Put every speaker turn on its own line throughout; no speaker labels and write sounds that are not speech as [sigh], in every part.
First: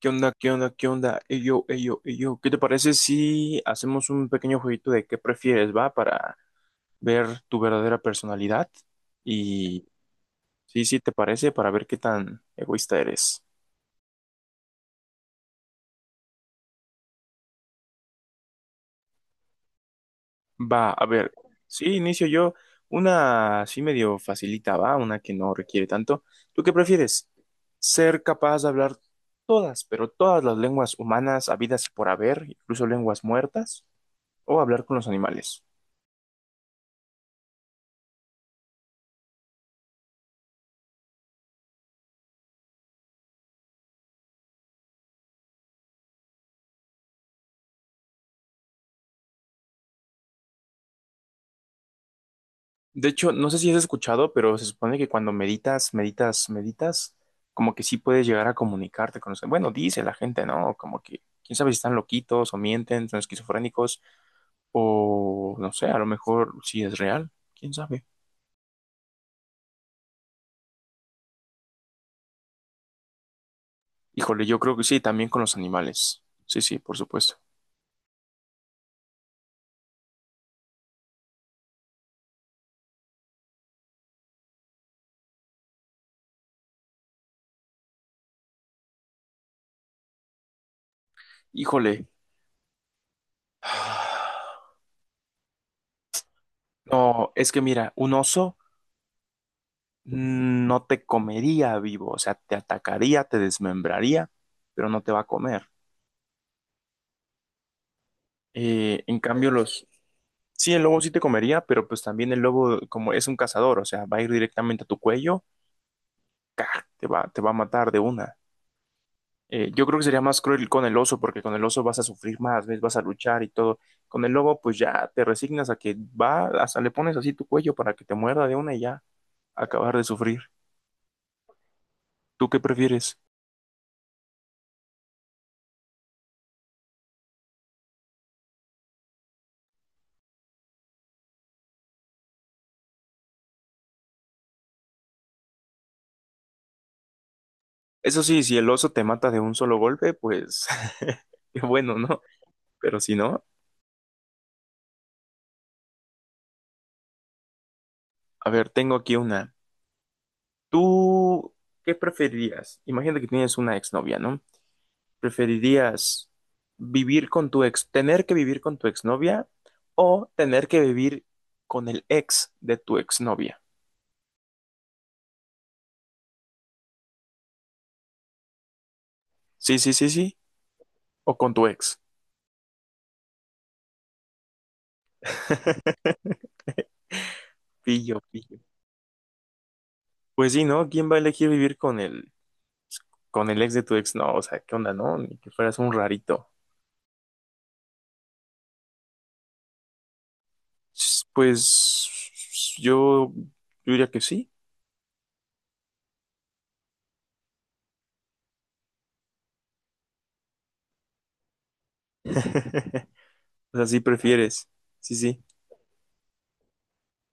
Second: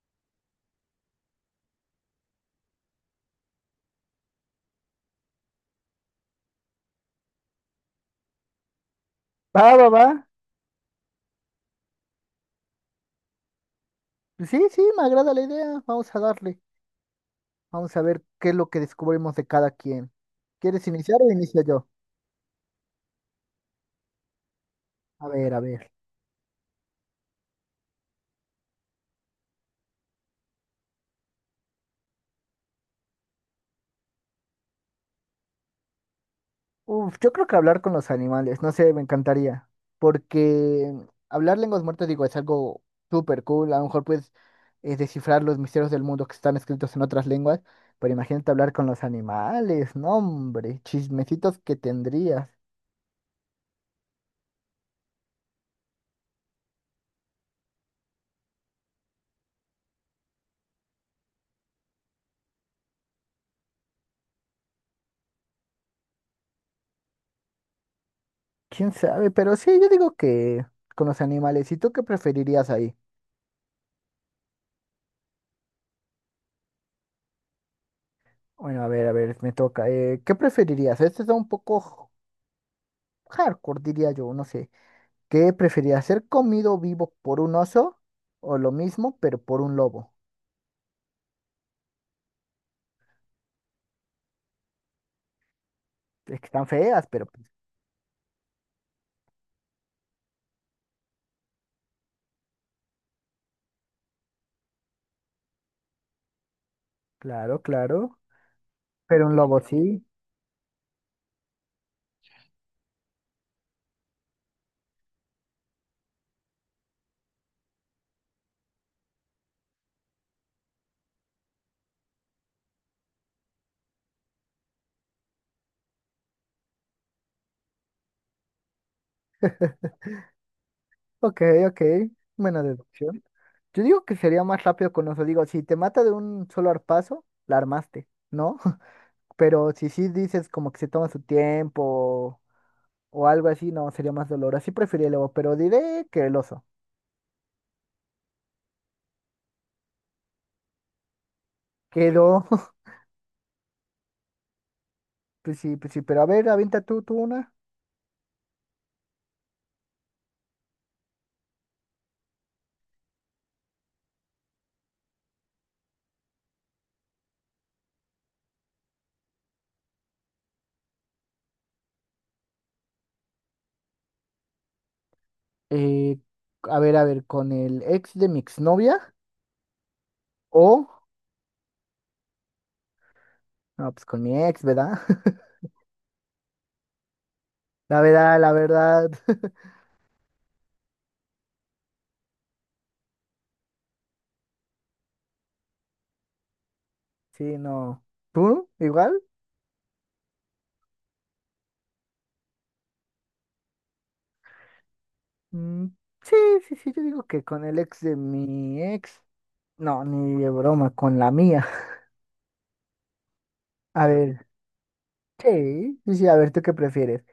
¿Qué onda? ¿Qué onda? ¿Qué onda? Ey, yo, ey, yo, ey, yo. ¿Qué te parece si hacemos un pequeño jueguito de qué prefieres, va? Para ver tu verdadera personalidad.
Va,
Y
va, va.
sí, sí, ¿te parece? Para ver qué tan egoísta eres.
Sí, sí, me agrada la idea. Vamos a darle. Vamos a ver qué es lo que descubrimos de cada quien. ¿Quieres
Va, a
iniciar o
ver.
inicio
Sí,
yo?
inicio yo. Una así medio facilita, va. Una
A
que
ver,
no
a
requiere
ver.
tanto. ¿Tú qué prefieres? ¿Ser capaz de hablar todas, pero todas las lenguas humanas habidas y por haber, incluso lenguas muertas? ¿O hablar con los animales?
Uf, yo creo que hablar con los animales, no sé, me encantaría. Porque hablar lenguas muertas, digo, es algo súper cool. A lo mejor puedes descifrar los misterios del mundo que están escritos en otras lenguas. Pero imagínate hablar con los animales, no, hombre, chismecitos que tendrías.
De hecho, no sé si has escuchado, pero se supone que cuando meditas, meditas, meditas, como que sí puedes llegar a comunicarte con los... Bueno, dice la gente, ¿no? Como que, quién sabe si están loquitos o mienten, son esquizofrénicos o no sé, a lo mejor sí es real, quién sabe.
¿Quién sabe? Pero sí, yo digo que con los animales. ¿Y tú qué preferirías ahí?
Híjole, yo creo que sí, también con los animales. Sí, sí, por supuesto.
Bueno, a ver, me toca. ¿Qué preferirías? Este está un poco hardcore, diría yo, no sé. ¿Qué preferirías? ¿Ser comido vivo por un oso o lo mismo, pero por un lobo?
Híjole. [sighs]
Es que están feas, pero
No,
pues,
es que mira, un oso no te comería vivo, o sea, te atacaría, te desmembraría, pero no te va a comer.
claro, claro.
En
Pero un
cambio,
lobo
los...
sí.
Sí, el lobo sí te comería, pero pues también el lobo, como es un cazador, o sea, va a ir directamente a tu cuello, ¡ca! Te va a matar de una. Yo creo que sería más cruel con el oso, porque con el oso vas a sufrir más, ¿ves? Vas a luchar y todo. Con el lobo, pues ya te resignas a que va, hasta le pones así tu cuello para que te muerda de una y ya, acabar
[laughs]
de sufrir.
Ok, ok.
¿Tú qué
Buena
prefieres?
deducción. Yo digo que sería más rápido con oso. Digo, si te mata de un solo arpazo, la armaste, ¿no? [laughs] Pero si sí dices como que se toma su tiempo o algo así, no, sería más dolor. Así preferiría el lobo, pero diré que el oso.
Eso sí, si el oso te mata de un solo golpe, pues [laughs] qué bueno, ¿no?
Quedó, [laughs]
Pero si no,
pues sí, pero a ver, avienta tú una.
a ver, tengo aquí una. ¿Tú qué preferirías? Imagínate que tienes una exnovia, ¿no? ¿Preferirías vivir con tu ex, tener que vivir con tu exnovia o tener que vivir con el ex de tu exnovia?
Eh, a ver, a ver, con el ex de mi exnovia
Sí, sí, sí, sí.
o,
O con tu ex.
no, pues con mi ex, ¿verdad? [laughs]
[laughs] Pillo,
La
pillo.
verdad, [laughs]
Pues sí, ¿no? ¿Quién va a elegir vivir con con el ex de tu ex? No, o sea, ¿qué onda, no? Ni que fueras un rarito.
sí, no. ¿Tú? ¿Igual?
Pues yo, yo diría que sí.
Mm, sí, sí, sí, yo digo que con el ex de mi ex, no, ni de broma, con la mía. [laughs]
[laughs] O sea, sí
A ver,
prefieres. Sí, sí.
sí, sí, sí, a ver, ¿tú qué prefieres?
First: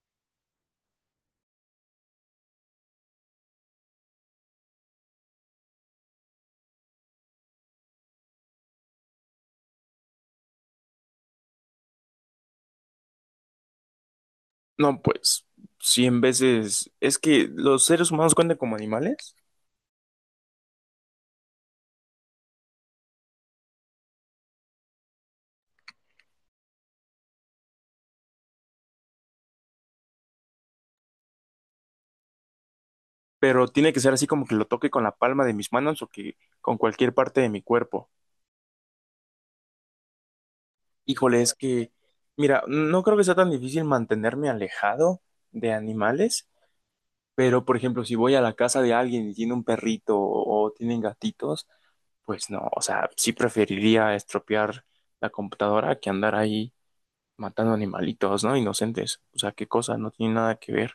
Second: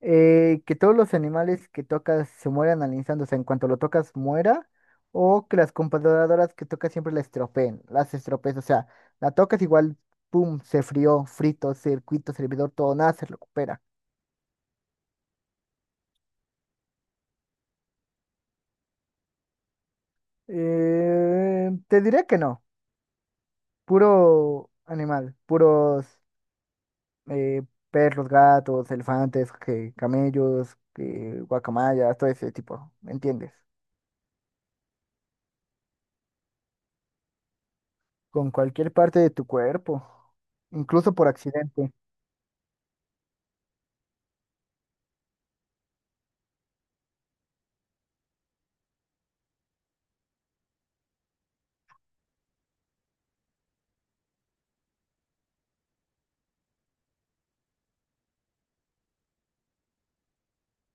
Que todos los animales que tocas se mueran al instante, o sea, en cuanto lo tocas muera, o que las computadoras que tocas siempre la estropeen, las estropees, o sea, la tocas igual, pum, se frió, frito, circuito, servidor, todo, nada se recupera.
No, pues, cien veces. Es que los seres humanos cuentan como animales,
Te diré que no, puro animal, puros eh, perros, gatos, elefantes, que, camellos, que, guacamayas, todo ese tipo, ¿me entiendes?
pero tiene que ser así como que lo toque con la palma de mis manos o que con cualquier parte de mi cuerpo.
Con cualquier parte de tu cuerpo, incluso por
Híjole,
accidente.
mira, no creo que sea tan difícil mantenerme alejado de animales, pero por ejemplo, si voy a la casa de alguien y tiene un perrito o tienen gatitos, pues no, o sea, sí preferiría estropear la computadora que andar ahí matando animalitos, ¿no? Inocentes. O sea, qué cosa, no tiene nada que ver.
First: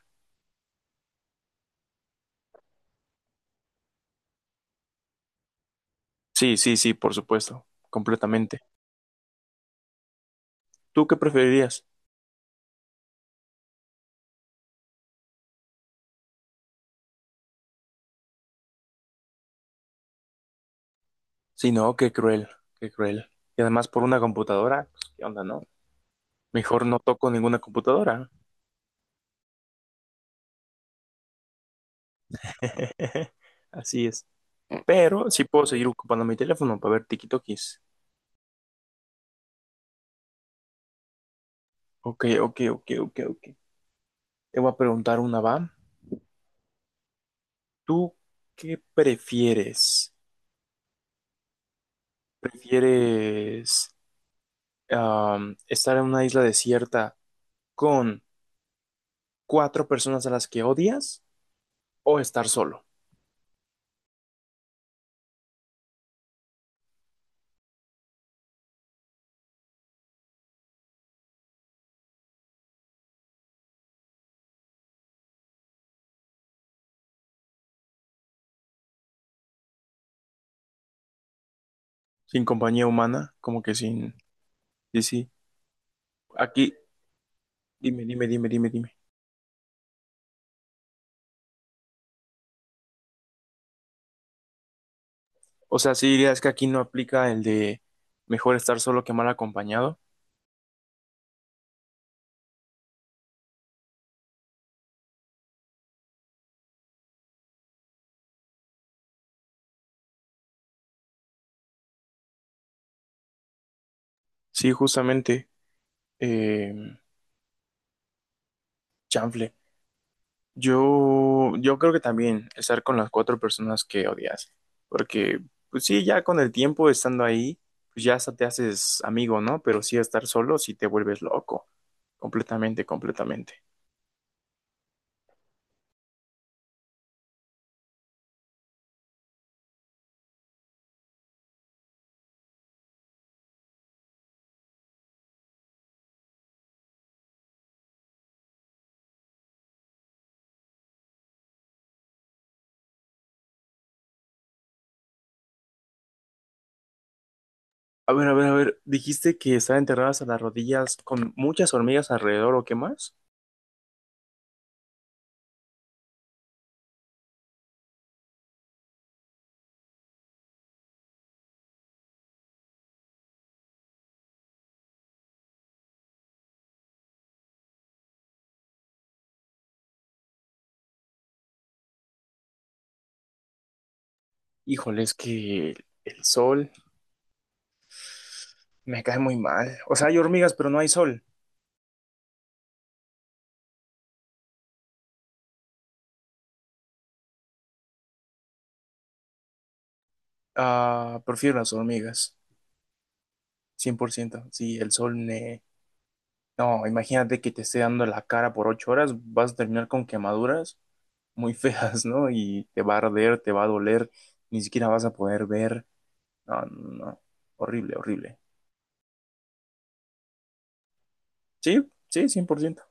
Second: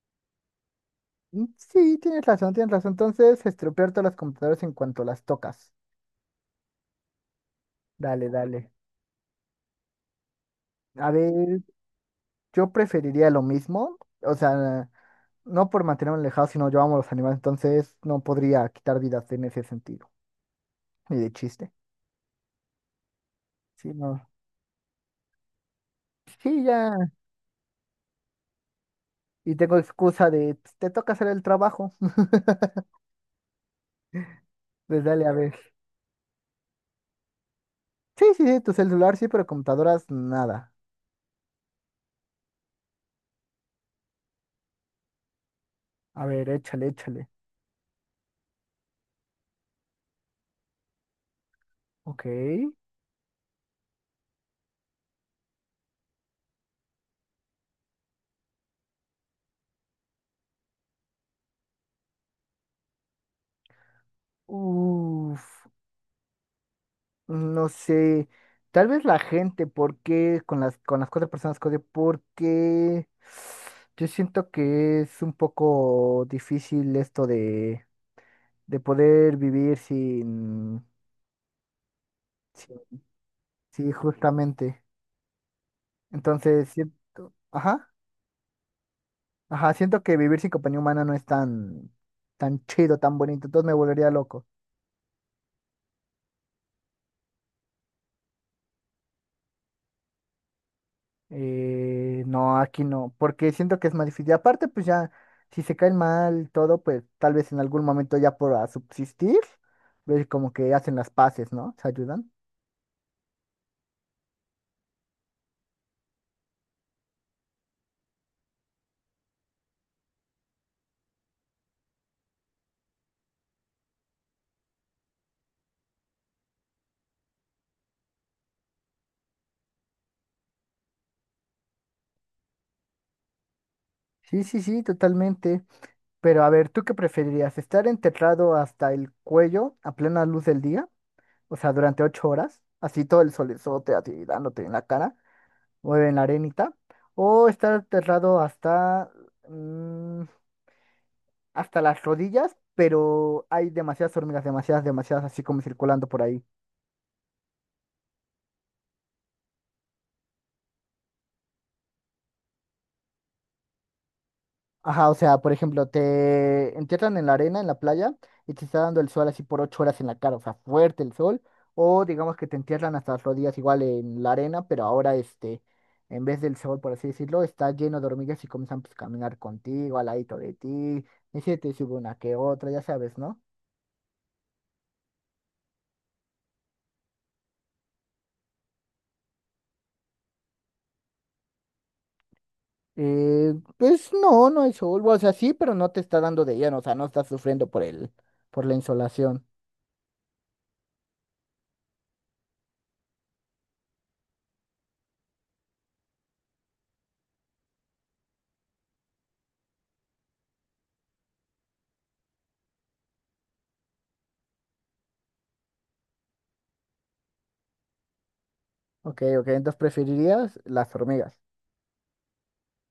Sí, tienes razón, tienes razón. Entonces, estropear todas las computadoras en cuanto las tocas.
Sí, sí, sí, por supuesto,
Dale,
completamente.
dale.
¿Tú
A
qué
ver,
preferirías?
yo preferiría lo mismo. O sea, no por mantenerme alejado, sino yo amo a los animales. Entonces, no podría quitar vidas en ese sentido. Ni de
Sí,
chiste.
no, qué cruel, qué cruel. Y además
Sí,
por una
no.
computadora, pues, ¿qué onda, no?
Sí,
Mejor
ya.
no toco ninguna computadora.
Y tengo excusa de, "Pues, te toca hacer el trabajo". [laughs]
[laughs] Así es.
Pues dale,
Pero
a
sí
ver.
puedo seguir ocupando mi teléfono para ver tikitokis.
Sí, sí, sí, tu celular sí, pero computadoras, nada.
Ok, ok, ok, ok, ok. Te voy a preguntar una, va.
A ver, échale, échale.
¿Tú qué prefieres?
Ok.
¿Prefieres estar en una isla desierta con 4 personas a las que odias o estar solo?
Uf. No sé, tal vez la gente, porque con las cuatro personas que odio, porque yo siento que es un poco difícil esto de poder vivir sin,
Sin compañía
sin-
humana, como que
sí,
sin...
justamente.
Sí, sí. Aquí,
Entonces, siento, ajá,
dime, dime, dime, dime, dime.
ajá, siento que vivir sin compañía humana no es tan chido, tan bonito, entonces me volvería loco.
O sea, sí dirías que aquí no aplica el de mejor estar solo que mal acompañado.
No, aquí no, porque siento que es más difícil. Y aparte, pues ya, si se caen mal y todo, pues tal vez en algún momento ya por a subsistir, ves como que hacen las paces, ¿no? Se ayudan.
Sí, justamente, eh, chanfle. Yo creo que también estar con las 4 personas que odias. Porque, pues sí, ya con el tiempo estando ahí, pues ya hasta te haces amigo, ¿no? Pero sí estar solo, sí te vuelves loco. Completamente, completamente.
Sí, sí, sí, totalmente. Pero a ver, ¿tú qué preferirías? ¿Estar enterrado hasta el cuello a plena luz del día? O sea, durante 8 horas, así todo el solezote a ti dándote en la cara o en la arenita. ¿O estar enterrado hasta mm, hasta las rodillas, pero hay demasiadas hormigas, demasiadas, demasiadas, así como circulando por ahí?
A ver, a ver, a ver, dijiste que estaban enterradas a las rodillas con muchas hormigas alrededor o qué más.
Ajá, o sea, por ejemplo, te entierran en la arena, en la playa, y te está dando el sol así por 8 horas en la cara, o sea, fuerte el sol, o digamos que te entierran hasta las rodillas igual en la arena, pero ahora este, en vez del sol, por así decirlo, está lleno de hormigas y comienzan pues, a caminar contigo, al ladito de ti, y se te sube una que otra, ya sabes, ¿no?
Híjole, es que el sol me cae muy mal. O sea, hay hormigas, pero no hay sol.
Pues no, no hay sol, o sea, sí, pero no te está dando de lleno, o sea, no estás sufriendo por el, por la insolación.
Ah, prefiero las hormigas, 100%. Sí, el sol me... No, imagínate que te esté dando la cara por 8 horas, vas a terminar con quemaduras muy [laughs] feas, ¿no? Y te va a arder, te va a doler, ni siquiera vas a poder ver. No, no, no. Horrible, horrible.
Ok, ok, entonces preferirías las hormigas.
Sí, sí, 100%.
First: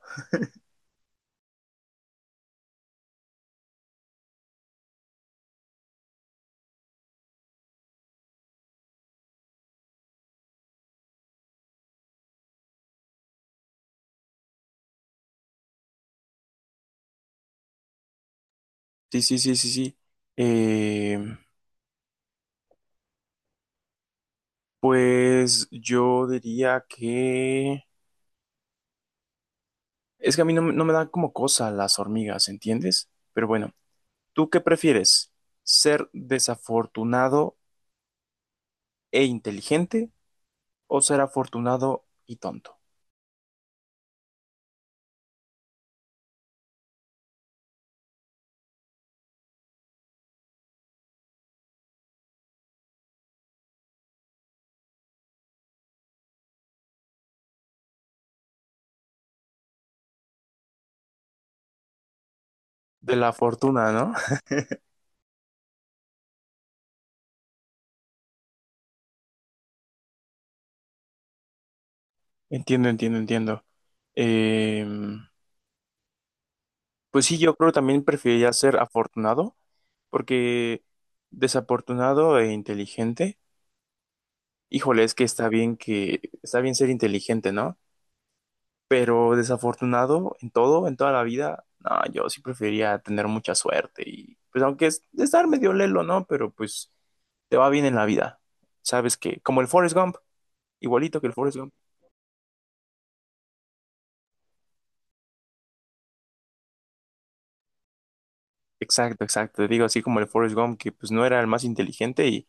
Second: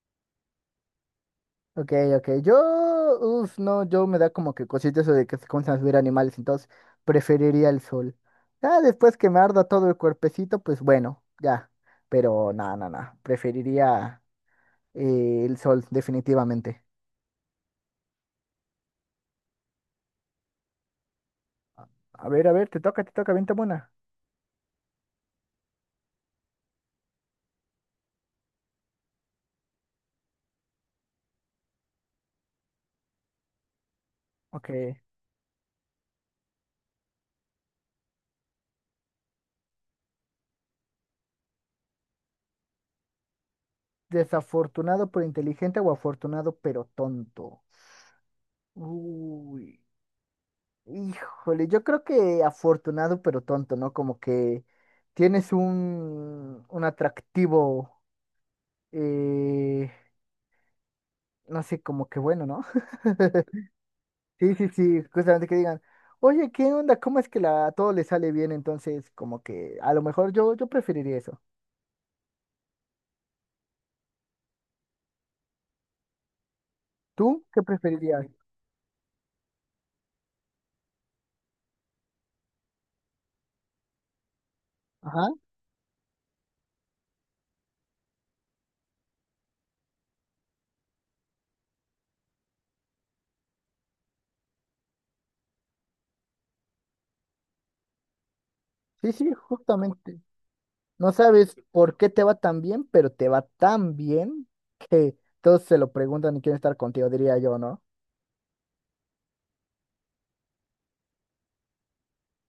Ok, ok, yo, uff, no, yo me da como que cosita eso de que se comienzan a subir animales, entonces preferiría el sol. Ya después que me arda todo el cuerpecito, pues bueno, ya, pero nada, nada, nada, preferiría el sol, definitivamente.
Sí, sí, sí, sí, sí. Eh,
A ver, te toca, vente buena.
pues yo diría que... Es que a mí no, me dan como cosa las hormigas, ¿entiendes? Pero bueno, ¿tú qué
Ok.
prefieres? ¿Ser desafortunado e inteligente o ser afortunado y tonto?
Desafortunado pero inteligente o afortunado pero tonto. Uy, híjole, yo creo que afortunado pero tonto, ¿no? Como que tienes un atractivo, eh, no sé, como que bueno, ¿no?
De la
[laughs]
fortuna, ¿no? [laughs]
Sí, sí, sí, justamente que digan, oye, ¿qué onda? ¿Cómo es que a todo le sale bien? Entonces, como que a lo mejor yo preferiría eso.
Entiendo, entiendo, entiendo. Em, pues sí,
¿Tú
yo
qué
creo que también
preferirías?
preferiría ser afortunado, porque desafortunado e inteligente. Híjole, es que
Ajá,
está bien ser inteligente, ¿no? Pero desafortunado en todo, en toda la vida, no, yo sí prefería tener mucha suerte y pues aunque es estar medio lelo, ¿no? Pero pues te va bien en la vida.
sí,
Sabes
sí,
que como el Forrest Gump,
justamente. No
igualito que el
sabes
Forrest Gump.
por qué te va tan bien, pero te va tan bien que todos se lo preguntan y quieren estar contigo, diría yo, ¿no?
Exacto, exacto. Te digo así como el Forrest Gump que pues no era el más inteligente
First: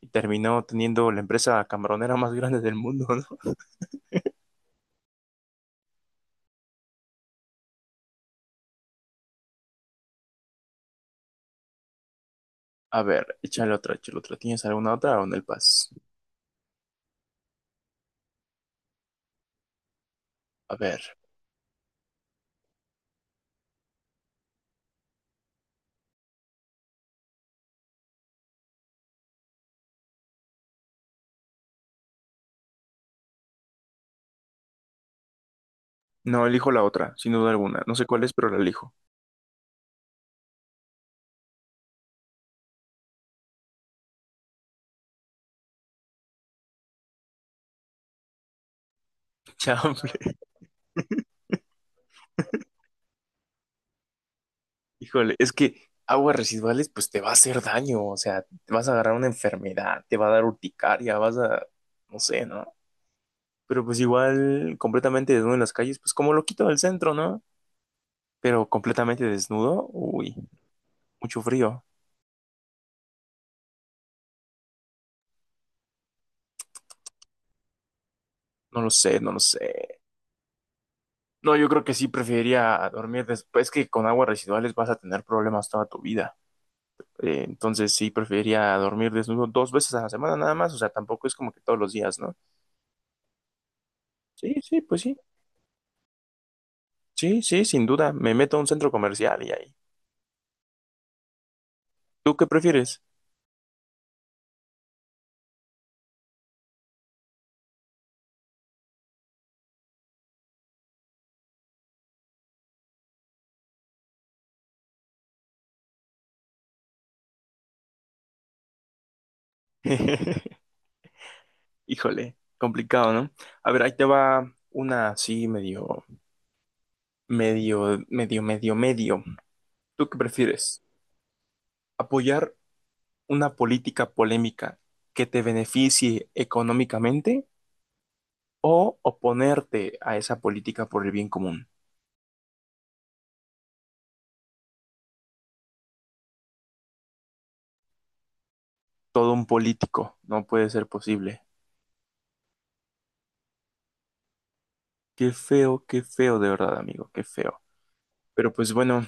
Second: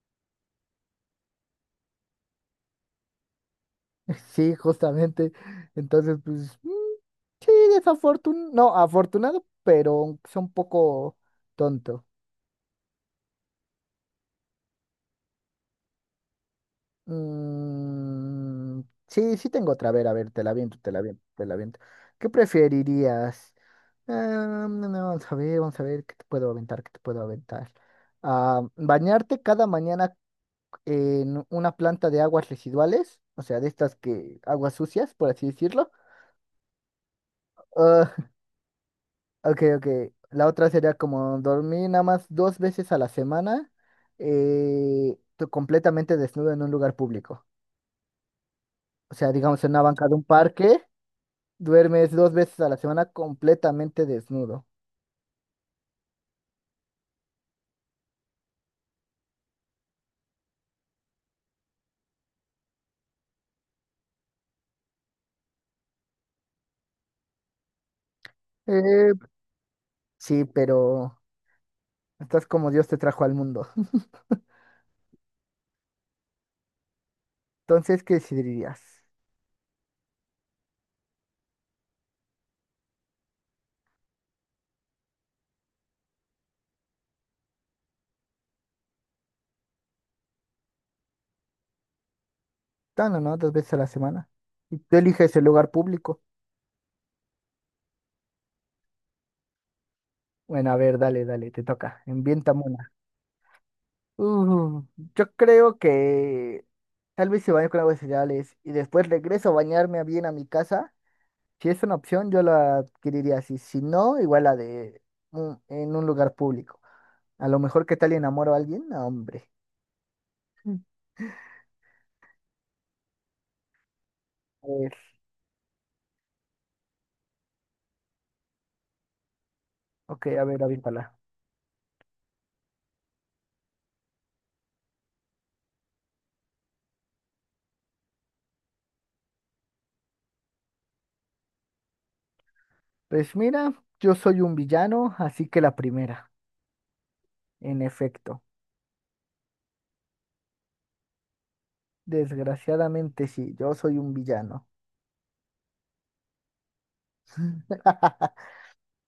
y terminó teniendo la empresa camaronera [laughs] más grande del mundo, ¿no?
[laughs] Sí, justamente. Entonces, pues, sí, desafortunado, no, afortunado, pero es un poco tonto.
A ver, échale otra, échale otra. ¿Tienes alguna otra o en el pas?
Mm, sí, sí tengo otra, a ver, te la
A
viento, te la
ver.
viento, te la viento. ¿Qué preferirías? Ah, no, no, vamos a ver, ¿qué te puedo aventar? ¿Qué te puedo aventar? Ah, ¿bañarte cada mañana en una planta de aguas residuales, o sea, de estas que aguas sucias, por así decirlo?
No, elijo la otra, sin duda alguna. No sé
Ah,
cuál es, pero la elijo.
[laughs] ok, ok. La otra sería como dormir nada más dos veces a la semana, tú completamente desnudo en un lugar público. O sea,
[laughs]
digamos en una banca de un
Chamble.
parque, duermes dos veces a la semana completamente desnudo.
Híjole, es que aguas residuales, pues te va a hacer daño. O sea, te vas a agarrar una enfermedad, te va a dar urticaria, no sé, ¿no? Pero pues igual, completamente desnudo en las calles, pues como lo quito del centro, ¿no? Pero
Eh,
completamente desnudo, uy,
sí, pero
mucho frío.
estás como Dios te trajo al mundo. [laughs] Entonces, ¿qué
No
decidirías?
lo sé, no lo sé. No, yo creo que sí preferiría dormir después que con aguas residuales vas a tener problemas toda tu vida. Entonces sí preferiría dormir desnudo 2 veces a la semana nada más, o sea, tampoco es como que todos los días, ¿no?
Tan o no, dos veces a la semana.
Sí,
Y
sí,
tú
pues sí,
eliges el lugar público.
sí, sí, sin duda, me meto a un centro comercial y ahí.
Bueno, a ver, dale, dale, te toca.
¿Tú qué
Envienta mona.
prefieres?
Uh, yo creo que tal vez se baño con aguas cereales y después regreso a bañarme bien a mi casa. Si es una opción, yo la adquiriría así. Si no, igual la de en un lugar público. A lo mejor, ¿qué tal enamoro a alguien? No, hombre.
[laughs]
Mm.
Híjole, complicado, ¿no? A ver, ahí te va
A ver,
una así medio, medio, medio, medio, medio. ¿Tú qué
ok, a ver,
prefieres?
avíntala.
¿Apoyar una política polémica que te beneficie económicamente o oponerte a esa política por el bien común?
Pues mira, yo soy un villano, así que la primera, en efecto.
Todo un político, no puede ser posible.
Desgraciadamente sí, yo soy un villano.
Qué feo, de verdad, amigo, qué feo. Pero
[laughs]
pues bueno,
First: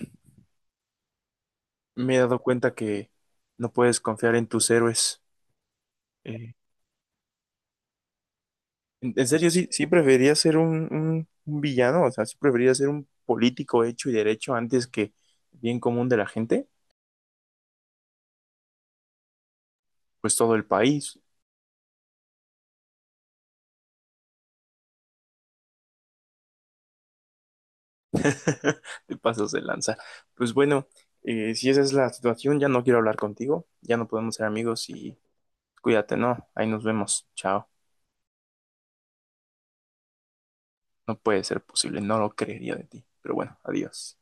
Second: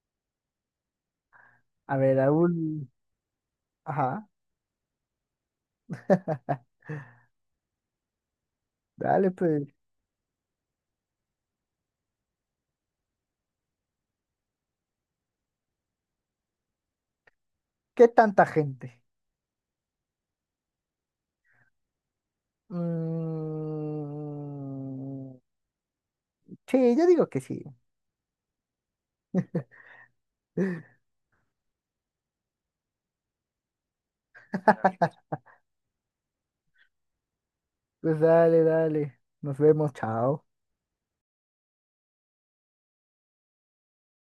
A
me
ver,
he dado cuenta
Raúl.
que no puedes
Ajá,
confiar en tus héroes. Eh, en
dale,
serio,
pues.
sí, sí preferiría ser un villano, o sea, sí preferiría ser un político hecho y derecho antes que bien común de la gente,
¿Qué tanta gente?
pues todo el país.
Mm, sí, yo digo que sí.
[laughs] Te pasas de lanza. Pues bueno, si esa es la situación, ya no quiero hablar contigo, ya no podemos ser amigos y
[laughs]
cuídate, ¿no? Ahí nos vemos, chao.
Pues dale, dale. Nos vemos, chao.
No puede ser posible, no lo creería de ti. Pero bueno, adiós.